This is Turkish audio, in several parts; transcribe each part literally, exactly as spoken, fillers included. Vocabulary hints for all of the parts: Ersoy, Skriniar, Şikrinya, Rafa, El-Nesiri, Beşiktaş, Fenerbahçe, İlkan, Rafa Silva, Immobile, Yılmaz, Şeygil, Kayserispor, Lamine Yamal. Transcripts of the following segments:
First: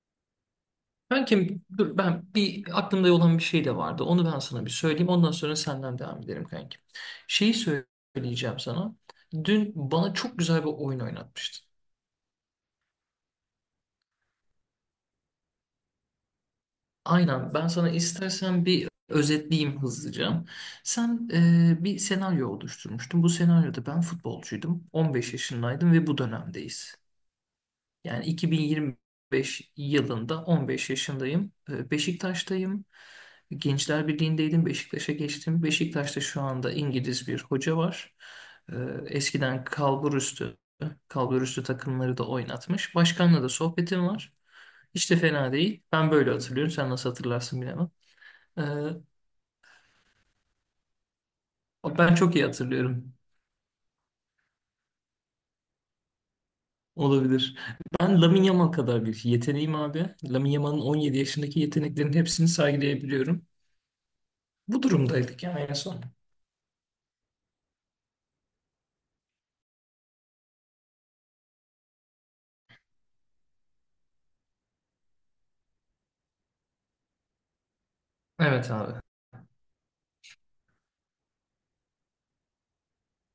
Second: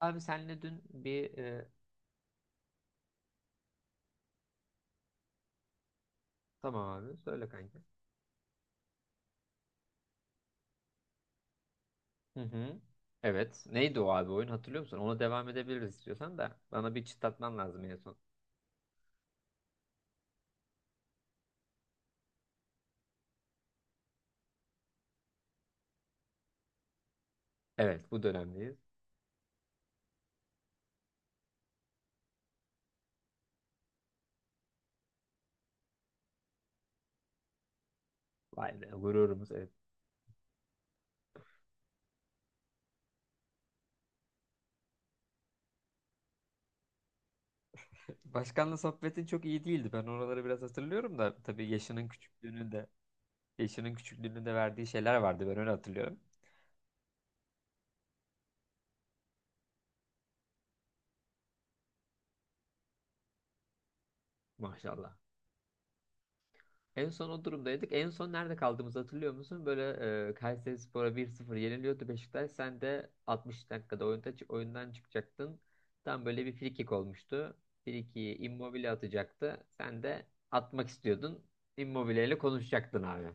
Abi senle dün bir, Kankim e, dur ben bir aklımda olan bir şey de vardı. Onu ben sana bir söyleyeyim. Ondan sonra senden devam edelim kankim. tamam abi söyle Şeyi kanka. söyleyeceğim sana. Dün bana çok güzel bir oyun oynatmıştın. Hı hı. Evet. Neydi o abi oyun, hatırlıyor musun? Ona devam edebiliriz istiyorsan da. Bana bir Aynen çıtlatman ben lazım sana en son. istersen bir özetleyeyim hızlıca. Sen e, bir senaryo oluşturmuştun. Bu senaryoda ben futbolcuydum. on beş yaşındaydım ve bu dönemdeyiz. Evet, bu Yani dönemdeyiz. iki bin yirmi beş yılında on beş yaşındayım. Ee, Beşiktaş'tayım. Gençler Birliği'ndeydim. Beşiktaş'a geçtim. Beşiktaş'ta şu anda İngiliz bir hoca var. Vay Ee, be, gururumuz, Eskiden evet. kalburüstü, kalburüstü takımları da oynatmış. Başkanla da sohbetim var. Hiç de fena değil. Ben böyle hatırlıyorum. Sen nasıl hatırlarsın bilemem. Ee, Başkanla sohbetin çok iyi değildi. Ben oraları biraz hatırlıyorum da tabii, yaşının ben çok iyi küçüklüğünü de hatırlıyorum. yaşının küçüklüğünü de verdiği şeyler vardı. Ben öyle hatırlıyorum. Olabilir. Ben Lamine Yamal kadar bir yeteneğim abi. Lamine Yamal'ın on yedi yaşındaki yeteneklerin hepsini sergileyebiliyorum. Bu Maşallah. durumdaydık yani en son. En son o durumdaydık. En son nerede kaldığımızı hatırlıyor musun? Böyle e, Kayserispor'a bir sıfır yeniliyordu Beşiktaş. Sen de altmış dakikada oyunda, oyundan çıkacaktın. Tam böyle bir frikik olmuştu. Frikiyi Evet Immobile abi. atacaktı. Sen de atmak istiyordun. Immobile ile konuşacaktın abi.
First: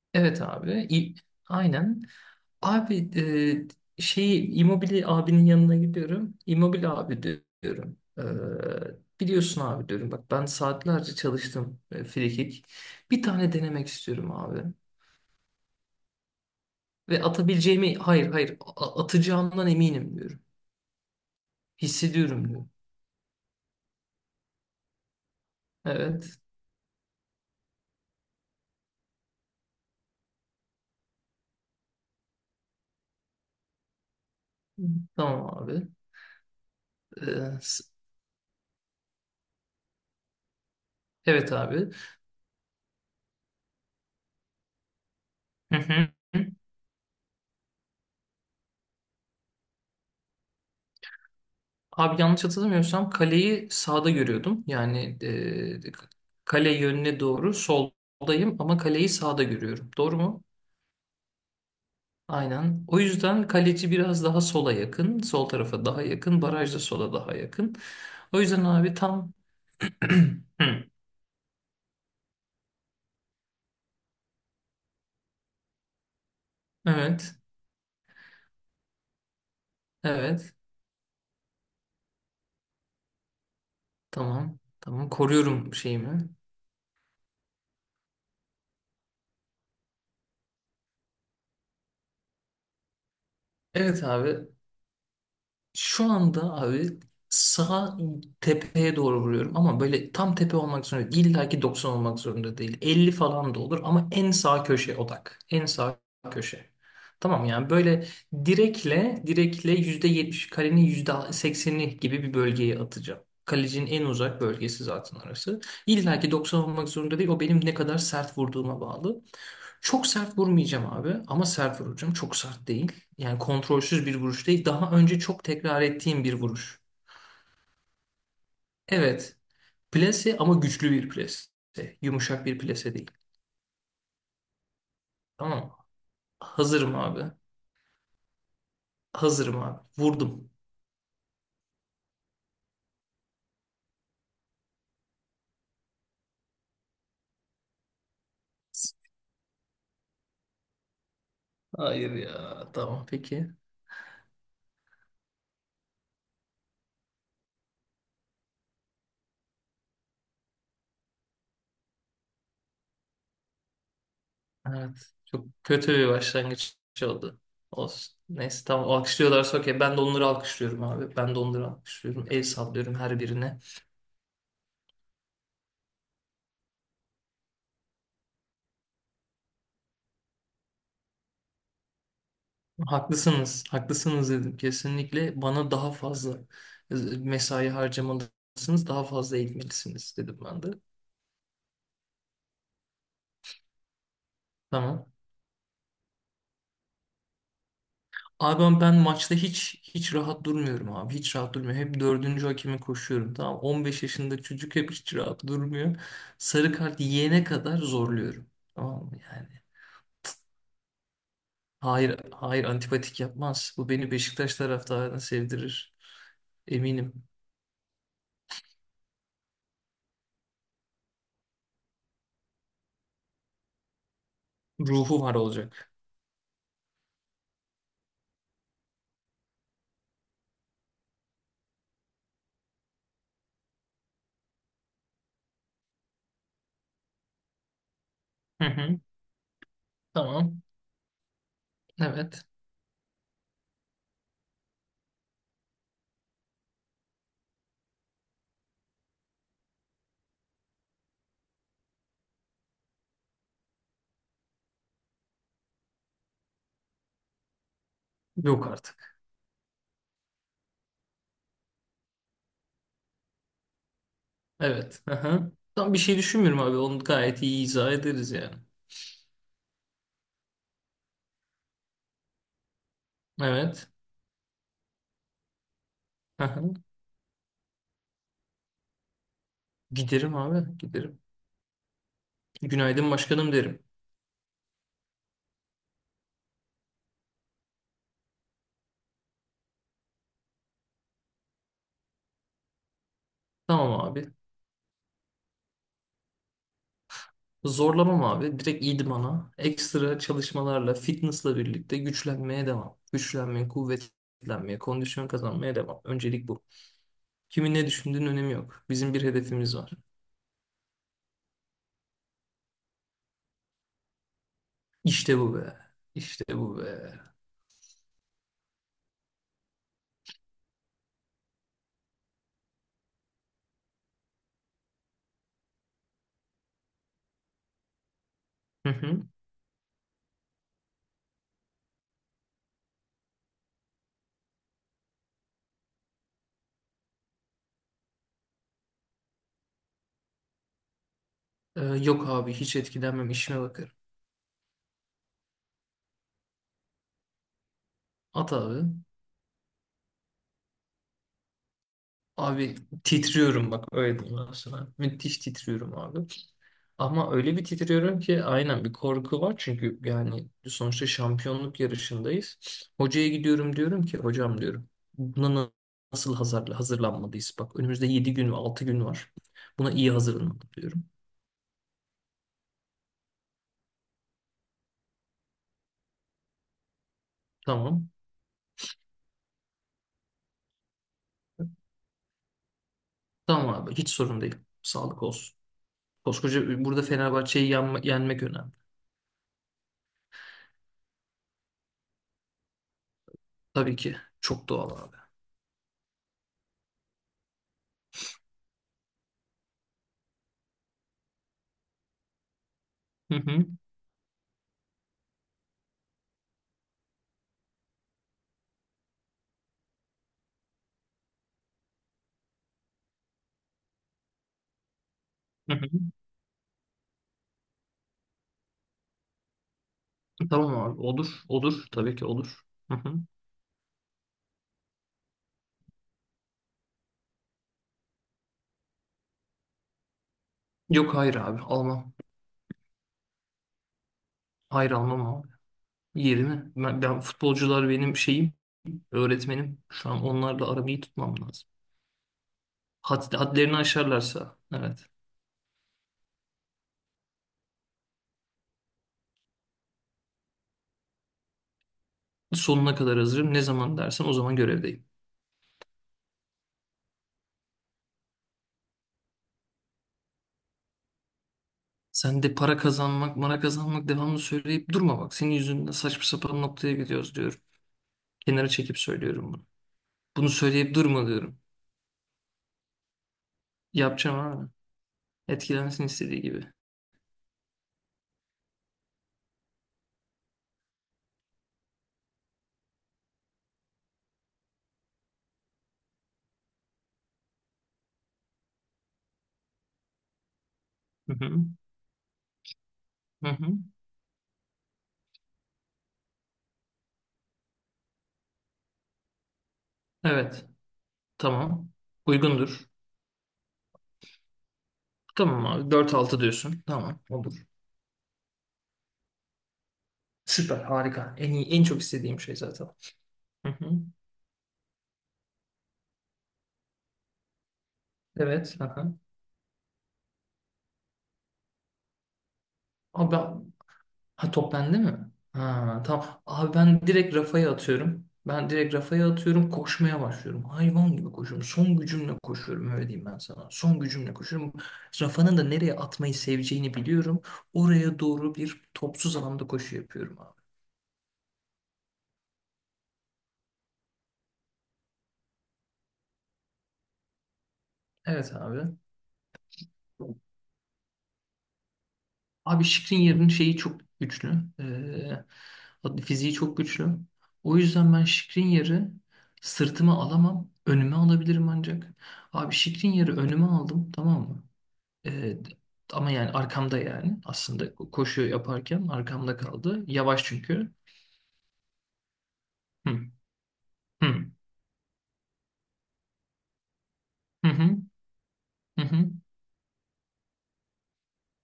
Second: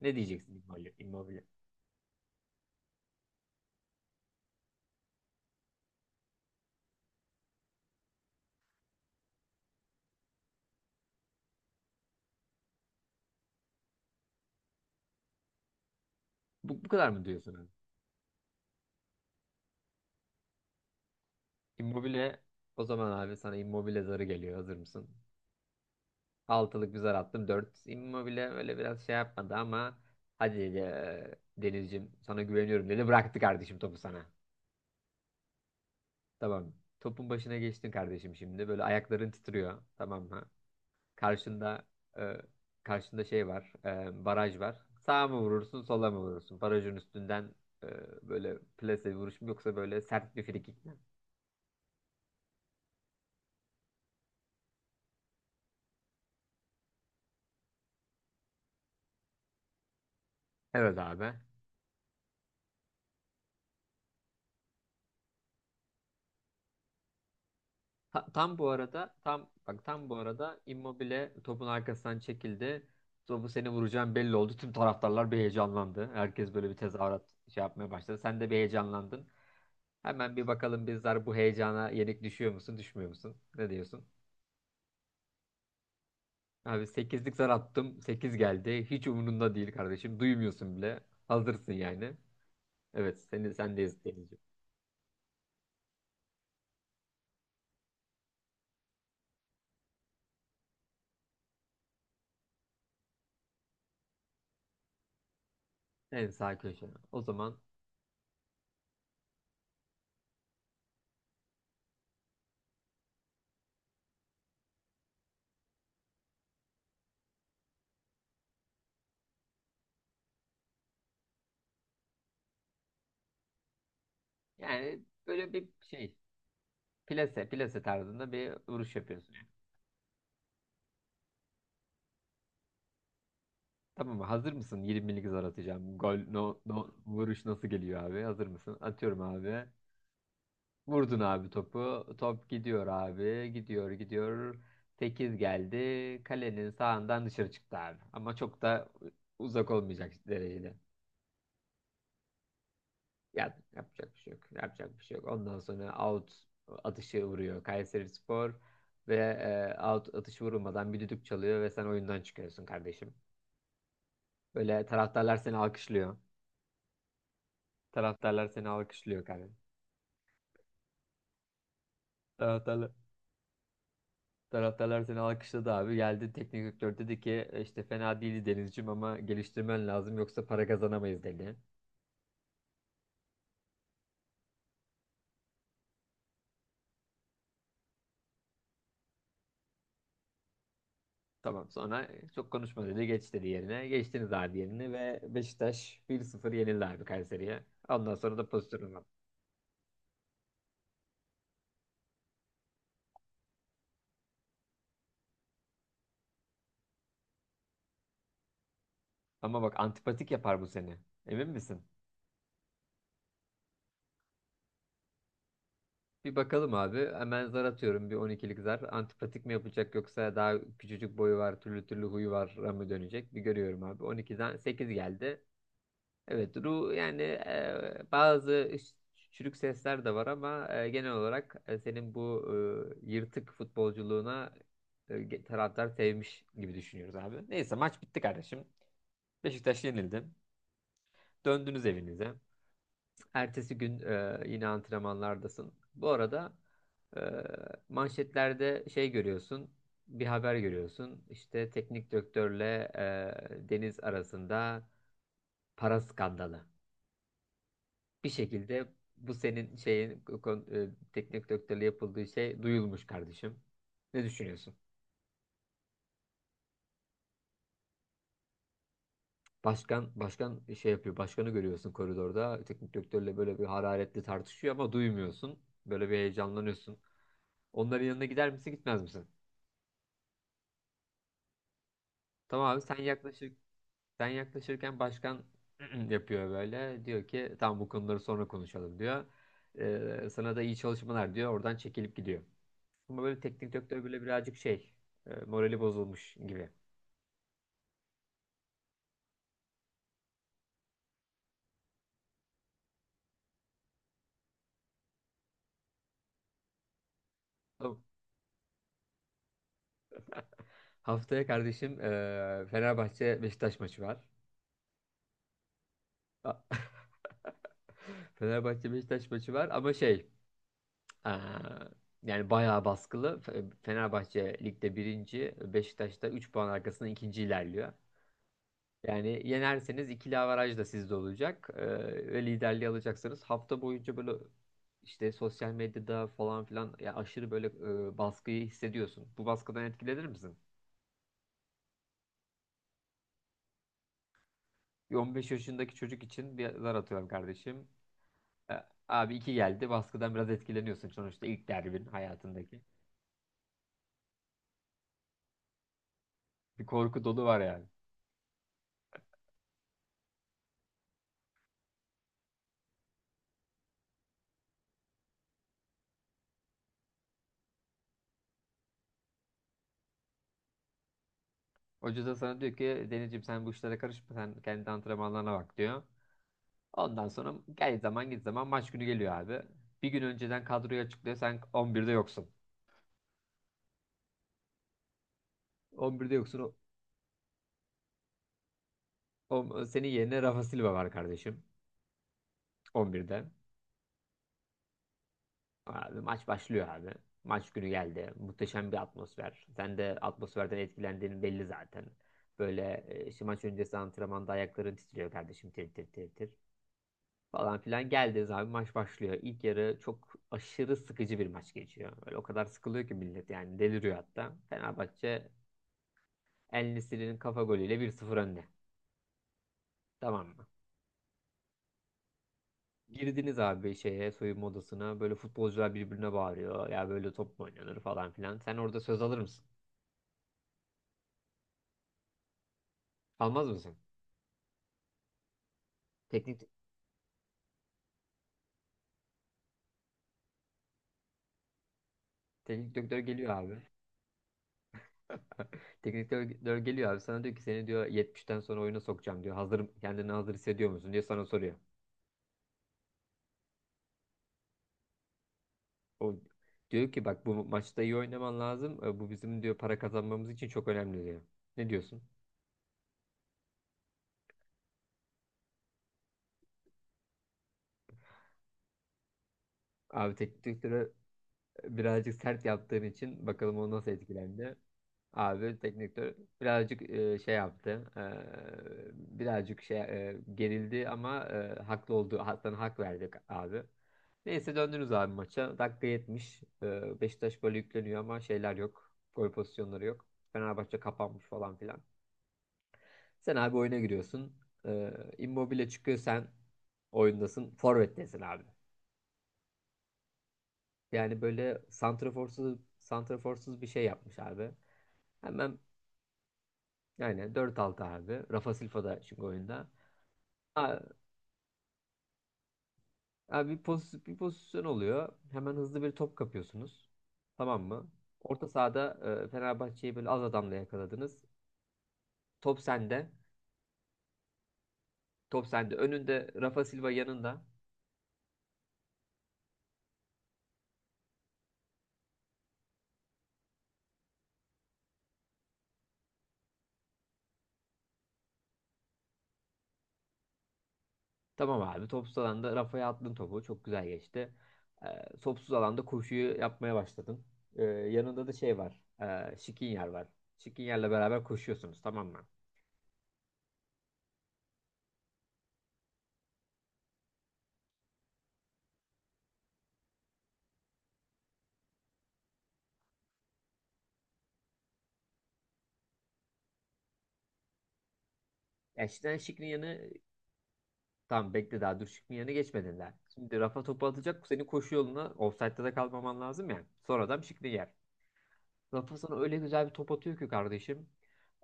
Ne Evet diyeceksin abi. Immobile? İ- Immobile. Aynen. Abi e, şeyi Immobile abinin yanına gidiyorum. Immobile abi di- diyorum. E, biliyorsun abi diyorum. Bak ben saatlerce çalıştım e, free kick. Bir tane denemek istiyorum abi. Bu, bu kadar Ve mı diyorsun abi? atabileceğimi hayır hayır a- atacağımdan eminim diyorum. Immobile, Hissediyorum diyorum. o zaman abi sana Immobile zarı geliyor. Hazır mısın? Evet. Altılık bir zar attım. dört, Immobile öyle biraz şey yapmadı ama hadi, eee, Denizciğim sana güveniyorum dedi. Bıraktı kardeşim topu sana. Tamam abi. Tamam. E, Topun başına s- geçtin kardeşim şimdi. Böyle ayakların titriyor. Tamam mı? evet Karşında abi. eee, karşında şey var. Eee, baraj var. Sağa mı Hı vurursun, hı. sola mı vurursun? Barajın üstünden eee, böyle plase vuruş mu, yoksa böyle sert bir frikik mi? Abi yanlış hatırlamıyorsam kaleyi sağda görüyordum. Yani e, kale yönüne doğru soldayım ama kaleyi sağda görüyorum. Doğru mu? Evet abi. Aynen. O yüzden kaleci biraz daha sola yakın, sol tarafa daha yakın, baraj da sola daha yakın. Ta- O tam yüzden bu abi arada tam tam bak tam bu arada Hı. Immobile topun arkasından çekildi. Topu seni vuracağım belli oldu. Tüm taraftarlar bir heyecanlandı. Herkes böyle bir tezahürat Evet, şey yapmaya başladı. Sen de bir heyecanlandın. Hemen bir evet. bakalım, bizler bu heyecana yenik düşüyor musun, düşmüyor musun? Ne diyorsun? Tamam. Tamam. Koruyorum şeyimi. Abi sekizlik zar attım. Sekiz geldi. Hiç umurunda değil kardeşim. Duymuyorsun bile. Hazırsın yani. Evet, seni sendeyiz Evet Denizciğim. abi. Şu anda abi sağ tepeye doğru vuruyorum ama böyle tam tepe olmak zorunda değil. İlla ki doksan olmak zorunda değil. Elli falan da olur ama en sağ köşe odak. En sağ En sağ köşe. köşe. O Tamam zaman yani böyle direkle direkle yüzde yetmiş kalenin yüzde sekseni gibi bir bölgeye atacağım. Kalecinin en uzak bölgesi zaten orası. İlla ki doksan olmak zorunda değil. O benim ne kadar sert vurduğuma bağlı. Çok sert vurmayacağım abi ama sert vuracağım. Çok sert değil. Yani kontrolsüz bir vuruş değil. Daha yani önce çok böyle bir tekrar şey, ettiğim bir vuruş. plase plase tarzında bir vuruş yapıyorsun. Evet. Plase ama güçlü bir plase. Yumuşak bir plase değil. Tamam mı? Hazır mısın? yirmilik zar Tamam mı? atacağım. Gol, no, no, Hazırım abi. vuruş nasıl geliyor abi? Hazır mısın? Atıyorum Hazırım abi. abi. Vurdum. Vurdun abi topu. Top gidiyor abi. Gidiyor gidiyor. sekiz geldi. Kalenin sağından dışarı çıktı abi. Ama çok da uzak olmayacak derecede. Hayır ya. Tamam peki. Ya, yapacak bir şey yok. Yapacak bir şey yok. Ondan sonra out atışı vuruyor Kayserispor ve e, out atışı vurulmadan bir düdük çalıyor ve sen oyundan çıkıyorsun kardeşim. Böyle Evet. taraftarlar Çok seni kötü bir alkışlıyor. başlangıç oldu. Olsun. Taraftarlar Neyse seni tamam alkışlıyor kanka. alkışlıyorlar okey. Ben de onları alkışlıyorum abi. Ben de onları alkışlıyorum. El Taraftarlar, sallıyorum her birine. taraftarlar seni alkışladı abi. Geldi teknik direktör, dedi ki "E, işte fena değildi Denizciğim ama geliştirmen lazım yoksa para kazanamayız" dedi. Haklısınız, haklısınız dedim. Kesinlikle bana daha fazla e, mesai harcamalısınız, daha fazla eğitmelisiniz dedim ben de. Tamam sonra e, çok konuşma dedi, geç dedi yerine. Geçtiniz abi yerine Tamam. ve Beşiktaş bir sıfır yenildi abi Kayseri'ye. Ondan sonra da Abi ben pozisyon ben var. maçta hiç hiç rahat durmuyorum abi. Hiç rahat durmuyorum. Hep dördüncü hakeme koşuyorum. Tamam. On beş yaşında çocuk hep hiç rahat durmuyor. Sarı kart yiyene kadar zorluyorum. Tamam mı yani? Ama bak, antipatik yapar bu seni. Emin misin? Hayır, hayır antipatik yapmaz. Bu beni Beşiktaş taraftarına sevdirir. Bir bakalım abi. Eminim. Hemen zar atıyorum, bir on ikilik zar. Antipatik mi yapacak, yoksa daha küçücük boyu var, türlü türlü huyu var mı dönecek? Bir görüyorum abi. on ikiden sekiz Ruhu var geldi. olacak. Evet, ru yani, e, bazı ş- çürük sesler de var ama e, genel olarak e, senin bu e, yırtık futbolculuğuna e, ge- taraftar sevmiş gibi düşünüyoruz abi. Neyse, maç bitti kardeşim. Hı hı. Beşiktaş yenildi. Tamam. Döndünüz evinize. Evet. Ertesi gün e, yine antrenmanlardasın. Bu arada e, manşetlerde şey görüyorsun, bir haber görüyorsun. İşte teknik direktörle e, Deniz arasında para skandalı. Bir Yok şekilde artık. bu senin şeyin kon- e, teknik direktörle yapıldığı şey duyulmuş kardeşim. Ne düşünüyorsun? Evet. Aha. Tam bir şey düşünmüyorum abi. Onu gayet iyi izah ederiz yani. Başkan başkan şey yapıyor. Başkanı görüyorsun koridorda. Teknik direktörle böyle bir Evet. hararetli tartışıyor ama duymuyorsun. Böyle bir Aha. heyecanlanıyorsun. Onların yanına gider misin, gitmez misin? Giderim abi. Giderim. Tamam abi, sen Günaydın başkanım yaklaşık derim. sen yaklaşırken başkan yapıyor böyle. Diyor ki, tamam bu konuları sonra konuşalım diyor. Ee, sana da iyi çalışmalar diyor. Oradan çekilip gidiyor. Ama böyle teknik Tamam direktör böyle abi. birazcık şey, e, morali bozulmuş gibi. Zorlamam abi. Direkt idmana. Ekstra çalışmalarla, fitnessla birlikte güçlenmeye devam. Güçlenmeye, kuvvetlenmeye, kondisyon kazanmaya devam. Öncelik bu. Kimin ne Tamam. düşündüğünün önemi yok. Bizim bir hedefimiz var. Haftaya kardeşim e, Fenerbahçe Beşiktaş maçı var. İşte bu be. İşte A- bu be. Fenerbahçe Beşiktaş maçı var ama şey, e, yani bayağı baskılı. Fe- Fenerbahçe ligde birinci, Beşiktaş da üç puan arkasında ikinci ilerliyor. Hı hı. Yani yenerseniz ikili averaj da sizde olacak. Ee, ve liderliği alacaksınız. Hafta boyunca böyle işte sosyal medyada falan filan, ya aşırı böyle e, baskıyı hissediyorsun. Bu baskıdan etkilenir misin? Ee, yok abi hiç etkilenmem, işime bakarım. Bir on beş yaşındaki çocuk için bir zar atıyorum kardeşim. At E, abi. Abi iki geldi. Baskıdan biraz etkileniyorsun. Sonuçta ilk derbin Abi hayatındaki. titriyorum bak öyle diyeyim ben sana. Müthiş titriyorum abi. Bir korku Ama dolu öyle var bir yani. titriyorum ki aynen bir korku var. Çünkü yani sonuçta şampiyonluk yarışındayız. Hocaya gidiyorum diyorum ki hocam diyorum. Buna na- nasıl hazır, hazırlanmalıyız? Bak önümüzde yedi gün ve altı gün var. Buna iyi hazırlanmalı diyorum. Hoca da sana diyor ki, Denizciğim sen bu işlere karışma. Sen kendi antrenmanlarına bak diyor. Ondan sonra gel Tamam. zaman git zaman maç günü geliyor abi. Bir gün önceden kadroyu açıklıyor. Sen on birde yoksun. Tamam abi hiç sorun değil. Sağlık olsun. on birde yoksun. Koskoca burada Fenerbahçe'yi yenme- yenmek önemli. O, o- senin yerine Rafa Silva var kardeşim. on birde. Tabii ki. Çok doğal abi. Abi maç başlıyor abi. Maç günü geldi. Muhteşem bir atmosfer. Sen de atmosferden etkilendiğin belli zaten. Böyle e, Hı işte maç hı. öncesi antrenmanda ayakların titriyor kardeşim. Tir tir tir tir. Falan filan geldiniz abi, maç başlıyor. İlk yarı çok aşırı sıkıcı bir maç geçiyor. Böyle o kadar sıkılıyor ki millet, yani deliriyor hatta. Fenerbahçe Hı hı. El-Nesiri'nin kafa golüyle bir sıfır önde. Tamam mı? Tamam abi olur. Olur. Tabii ki olur. Hı hı. Girdiniz abi şeye, soyunma odasına. Böyle futbolcular birbirine bağırıyor. Ya böyle top mu oynanır falan filan. Sen orada söz alır mısın? Yok hayır abi almam. Almaz mısın? Hayır almam abi. Yerine Teknik ben, ben futbolcular benim şeyim, öğretmenim. Şu an onlarla aramı iyi tutmam lazım. teknik direktör Had, geliyor hadlerini abi. aşarlarsa evet. Teknik direktör geliyor abi. Sana diyor ki, seni diyor yetmişten sonra oyuna sokacağım diyor. Hazır kendini hazır hissediyor musun diye sana soruyor. Sonuna kadar hazırım. Ne zaman dersen o zaman görevdeyim. O diyor ki, bak bu maçta iyi oynaman lazım. E, Bu bizim diyor para kazanmamız için çok önemli diyor. Ne diyorsun? Sen de para kazanmak, mara kazanmak devamlı söyleyip durma bak. Senin yüzünden saçma sapan noktaya gidiyoruz diyorum. Kenara çekip söylüyorum bunu. Abi, Bunu teknik söyleyip direktörü durma diyorum. birazcık sert yaptığın için bakalım o nasıl Yapacağım abi. etkilendi. Abi teknik Etkilensin direktör istediği gibi. birazcık e, şey yaptı. E, birazcık şey e, gerildi ama e, haklı olduğu, sana hak verdik abi. Neyse, döndünüz abi maça. Dakika yetmiş, E, Beşiktaş böyle yükleniyor ama şeyler yok. Gol pozisyonları yok. Fenerbahçe Hı kapanmış hı. falan filan. Hı Sen hı. abi oyuna giriyorsun. E, Immobile çıkıyor, sen oyundasın. Forvet'tesin abi. Evet. Yani böyle Tamam. santraforsuz Uygundur. santraforsuz bir şey yapmış abi. Tamam Hemen, abi dört altı diyorsun. Tamam yani olur. dört altı abi. Rafa Silva da çünkü oyunda. Süper A- harika. En iyi, en çok istediğim şey zaten. Hı Abi, bir, hı. pozisyon, bir pozisyon oluyor. Hemen hızlı bir top kapıyorsunuz. Tamam mı? Orta Evet. Hı. sahada e, Fenerbahçe'yi böyle az adamla yakaladınız. Top sende. Abi ben- ha, top bende mi? Top sende. Ha, tamam. Önünde Abi Rafa ben Silva, direkt yanında. Rafa'ya atıyorum. Ben direkt Rafa'ya atıyorum. Koşmaya başlıyorum. Hayvan gibi koşuyorum. Son gücümle koşuyorum öyle diyeyim ben sana. Son gücümle koşuyorum. Rafa'nın da nereye atmayı seveceğini biliyorum. Oraya doğru bir topsuz alanda koşu yapıyorum abi. Tamam abi. Topsuz alanda Rafa'ya attın topu. Çok güzel geçti. E, topsuz alanda koşuyu yapmaya başladın. E, yanında da Evet şey abi. var. E, Skriniar var. Skriniar'la beraber koşuyorsunuz. Tamam mı? Abi Şikrin şeyi çok güçlü. Ee, adı- fiziği çok güçlü. O yüzden ben Şikrin sırtıma alamam. Önüme alabilirim ancak. Abi Şikrin önüme aldım, tamam mı? Ee, ama yani arkamda yani. Aslında koşu yaparken Yani, arkamda Şikrin yanı kaldı. Yavaş çünkü. tamam bekle, daha Dürşik'in yerine geçmedin. Hı, Şimdi Rafa topu atacak. hı, Senin koşu yoluna ofsaytta da kalmaman lazım ya. Sonradan adam yer. hı, hı, Rafa hı. Hı. sana öyle güzel bir top atıyor ki kardeşim.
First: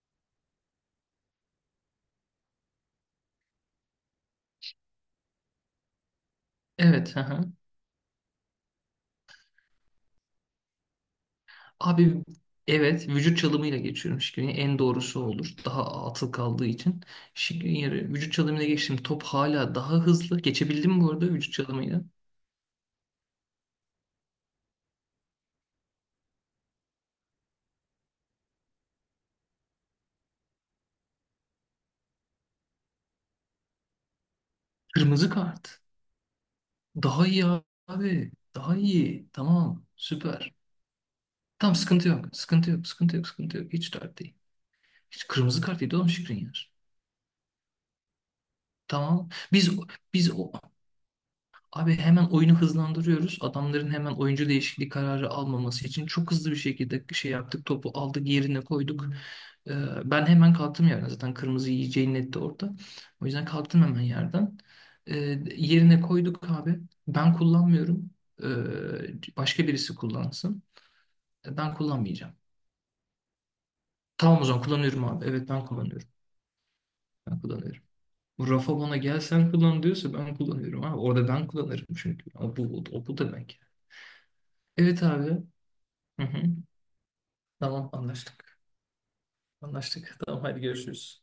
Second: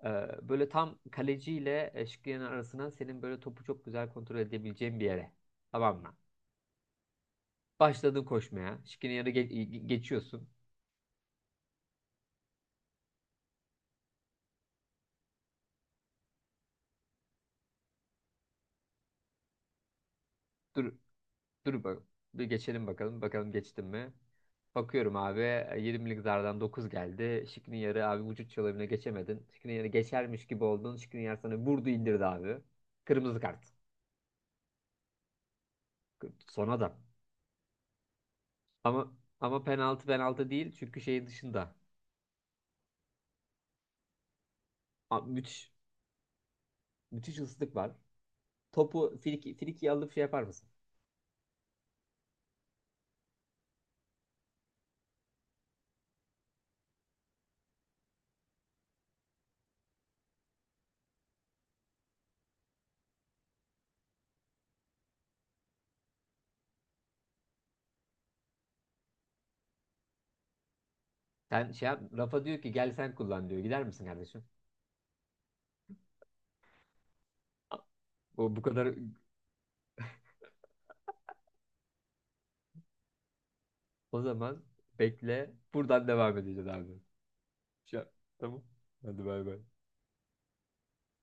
Ee, Böyle tam kaleciyle e, Şikriye'nin arasına, senin böyle topu çok güzel kontrol edebileceğin bir yere. Tamam mı? Evet. Hı hı. Başladın koşmaya. Şikriye'ye geçiyorsun. Abi evet, vücut çalımıyla geçiyorum Şikrinya'ya. En doğrusu olur. Daha atıl kaldığı için. Şikrinya'yı vücut çalımıyla geçtim. Top hala daha hızlı. Dur, Geçebildim bu arada vücut dur çalımıyla. bak. Bir geçelim bakalım. Bakalım geçtim mi? Bakıyorum abi, yirmilik zardan dokuz geldi. Şikniyar'ı abi vücut çalımına geçemedin. Şikniyar'ı geçermiş gibi oldun. Şikniyar sana vurdu indirdi abi. Kırmızı kart. Kırmızı kart. K- Son adam. Daha iyi abi. Daha Ama iyi. ama Tamam. penaltı penaltı Süper. değil, çünkü şeyin dışında. Tamam, sıkıntı yok. Sıkıntı yok. Sıkıntı yok. Sıkıntı yok. Hiç dert değil. Hiç Abi, kırmızı müthiş kart yedi oğlum Şikrinyar. müthiş ıslık var. Topu Tamam. friki, Biz frikiye alıp şey biz yapar o mısın? Abi hemen oyunu hızlandırıyoruz. Adamların hemen oyuncu değişikliği kararı almaması için çok hızlı bir şekilde şey yaptık. Topu aldık, yerine koyduk. Ee, ben hemen kalktım yerden. Zaten kırmızı yiyeceği netti orada. O yüzden kalktım hemen yerden. Ee, yerine koyduk abi. Ben kullanmıyorum. Ee, başka birisi kullansın. Ee, Sen Ben şey yap, kullanmayacağım. Rafa diyor ki gel sen kullan diyor. Gider misin Tamam, kardeşim? o zaman kullanıyorum abi. Evet, ben kullanıyorum. Ben kullanıyorum. Bu O bu Rafa kadar, bana gel sen kullan diyorsa ben kullanıyorum abi. Orada ben kullanırım çünkü. Ama bu, o bu demek. Yani. o zaman Evet abi. bekle. Buradan Hı devam hı. edeceğiz abi. Tamam, Ya, anlaştık. tamam. Hadi bay bay. Anlaştık. Tamam, hadi görüşürüz.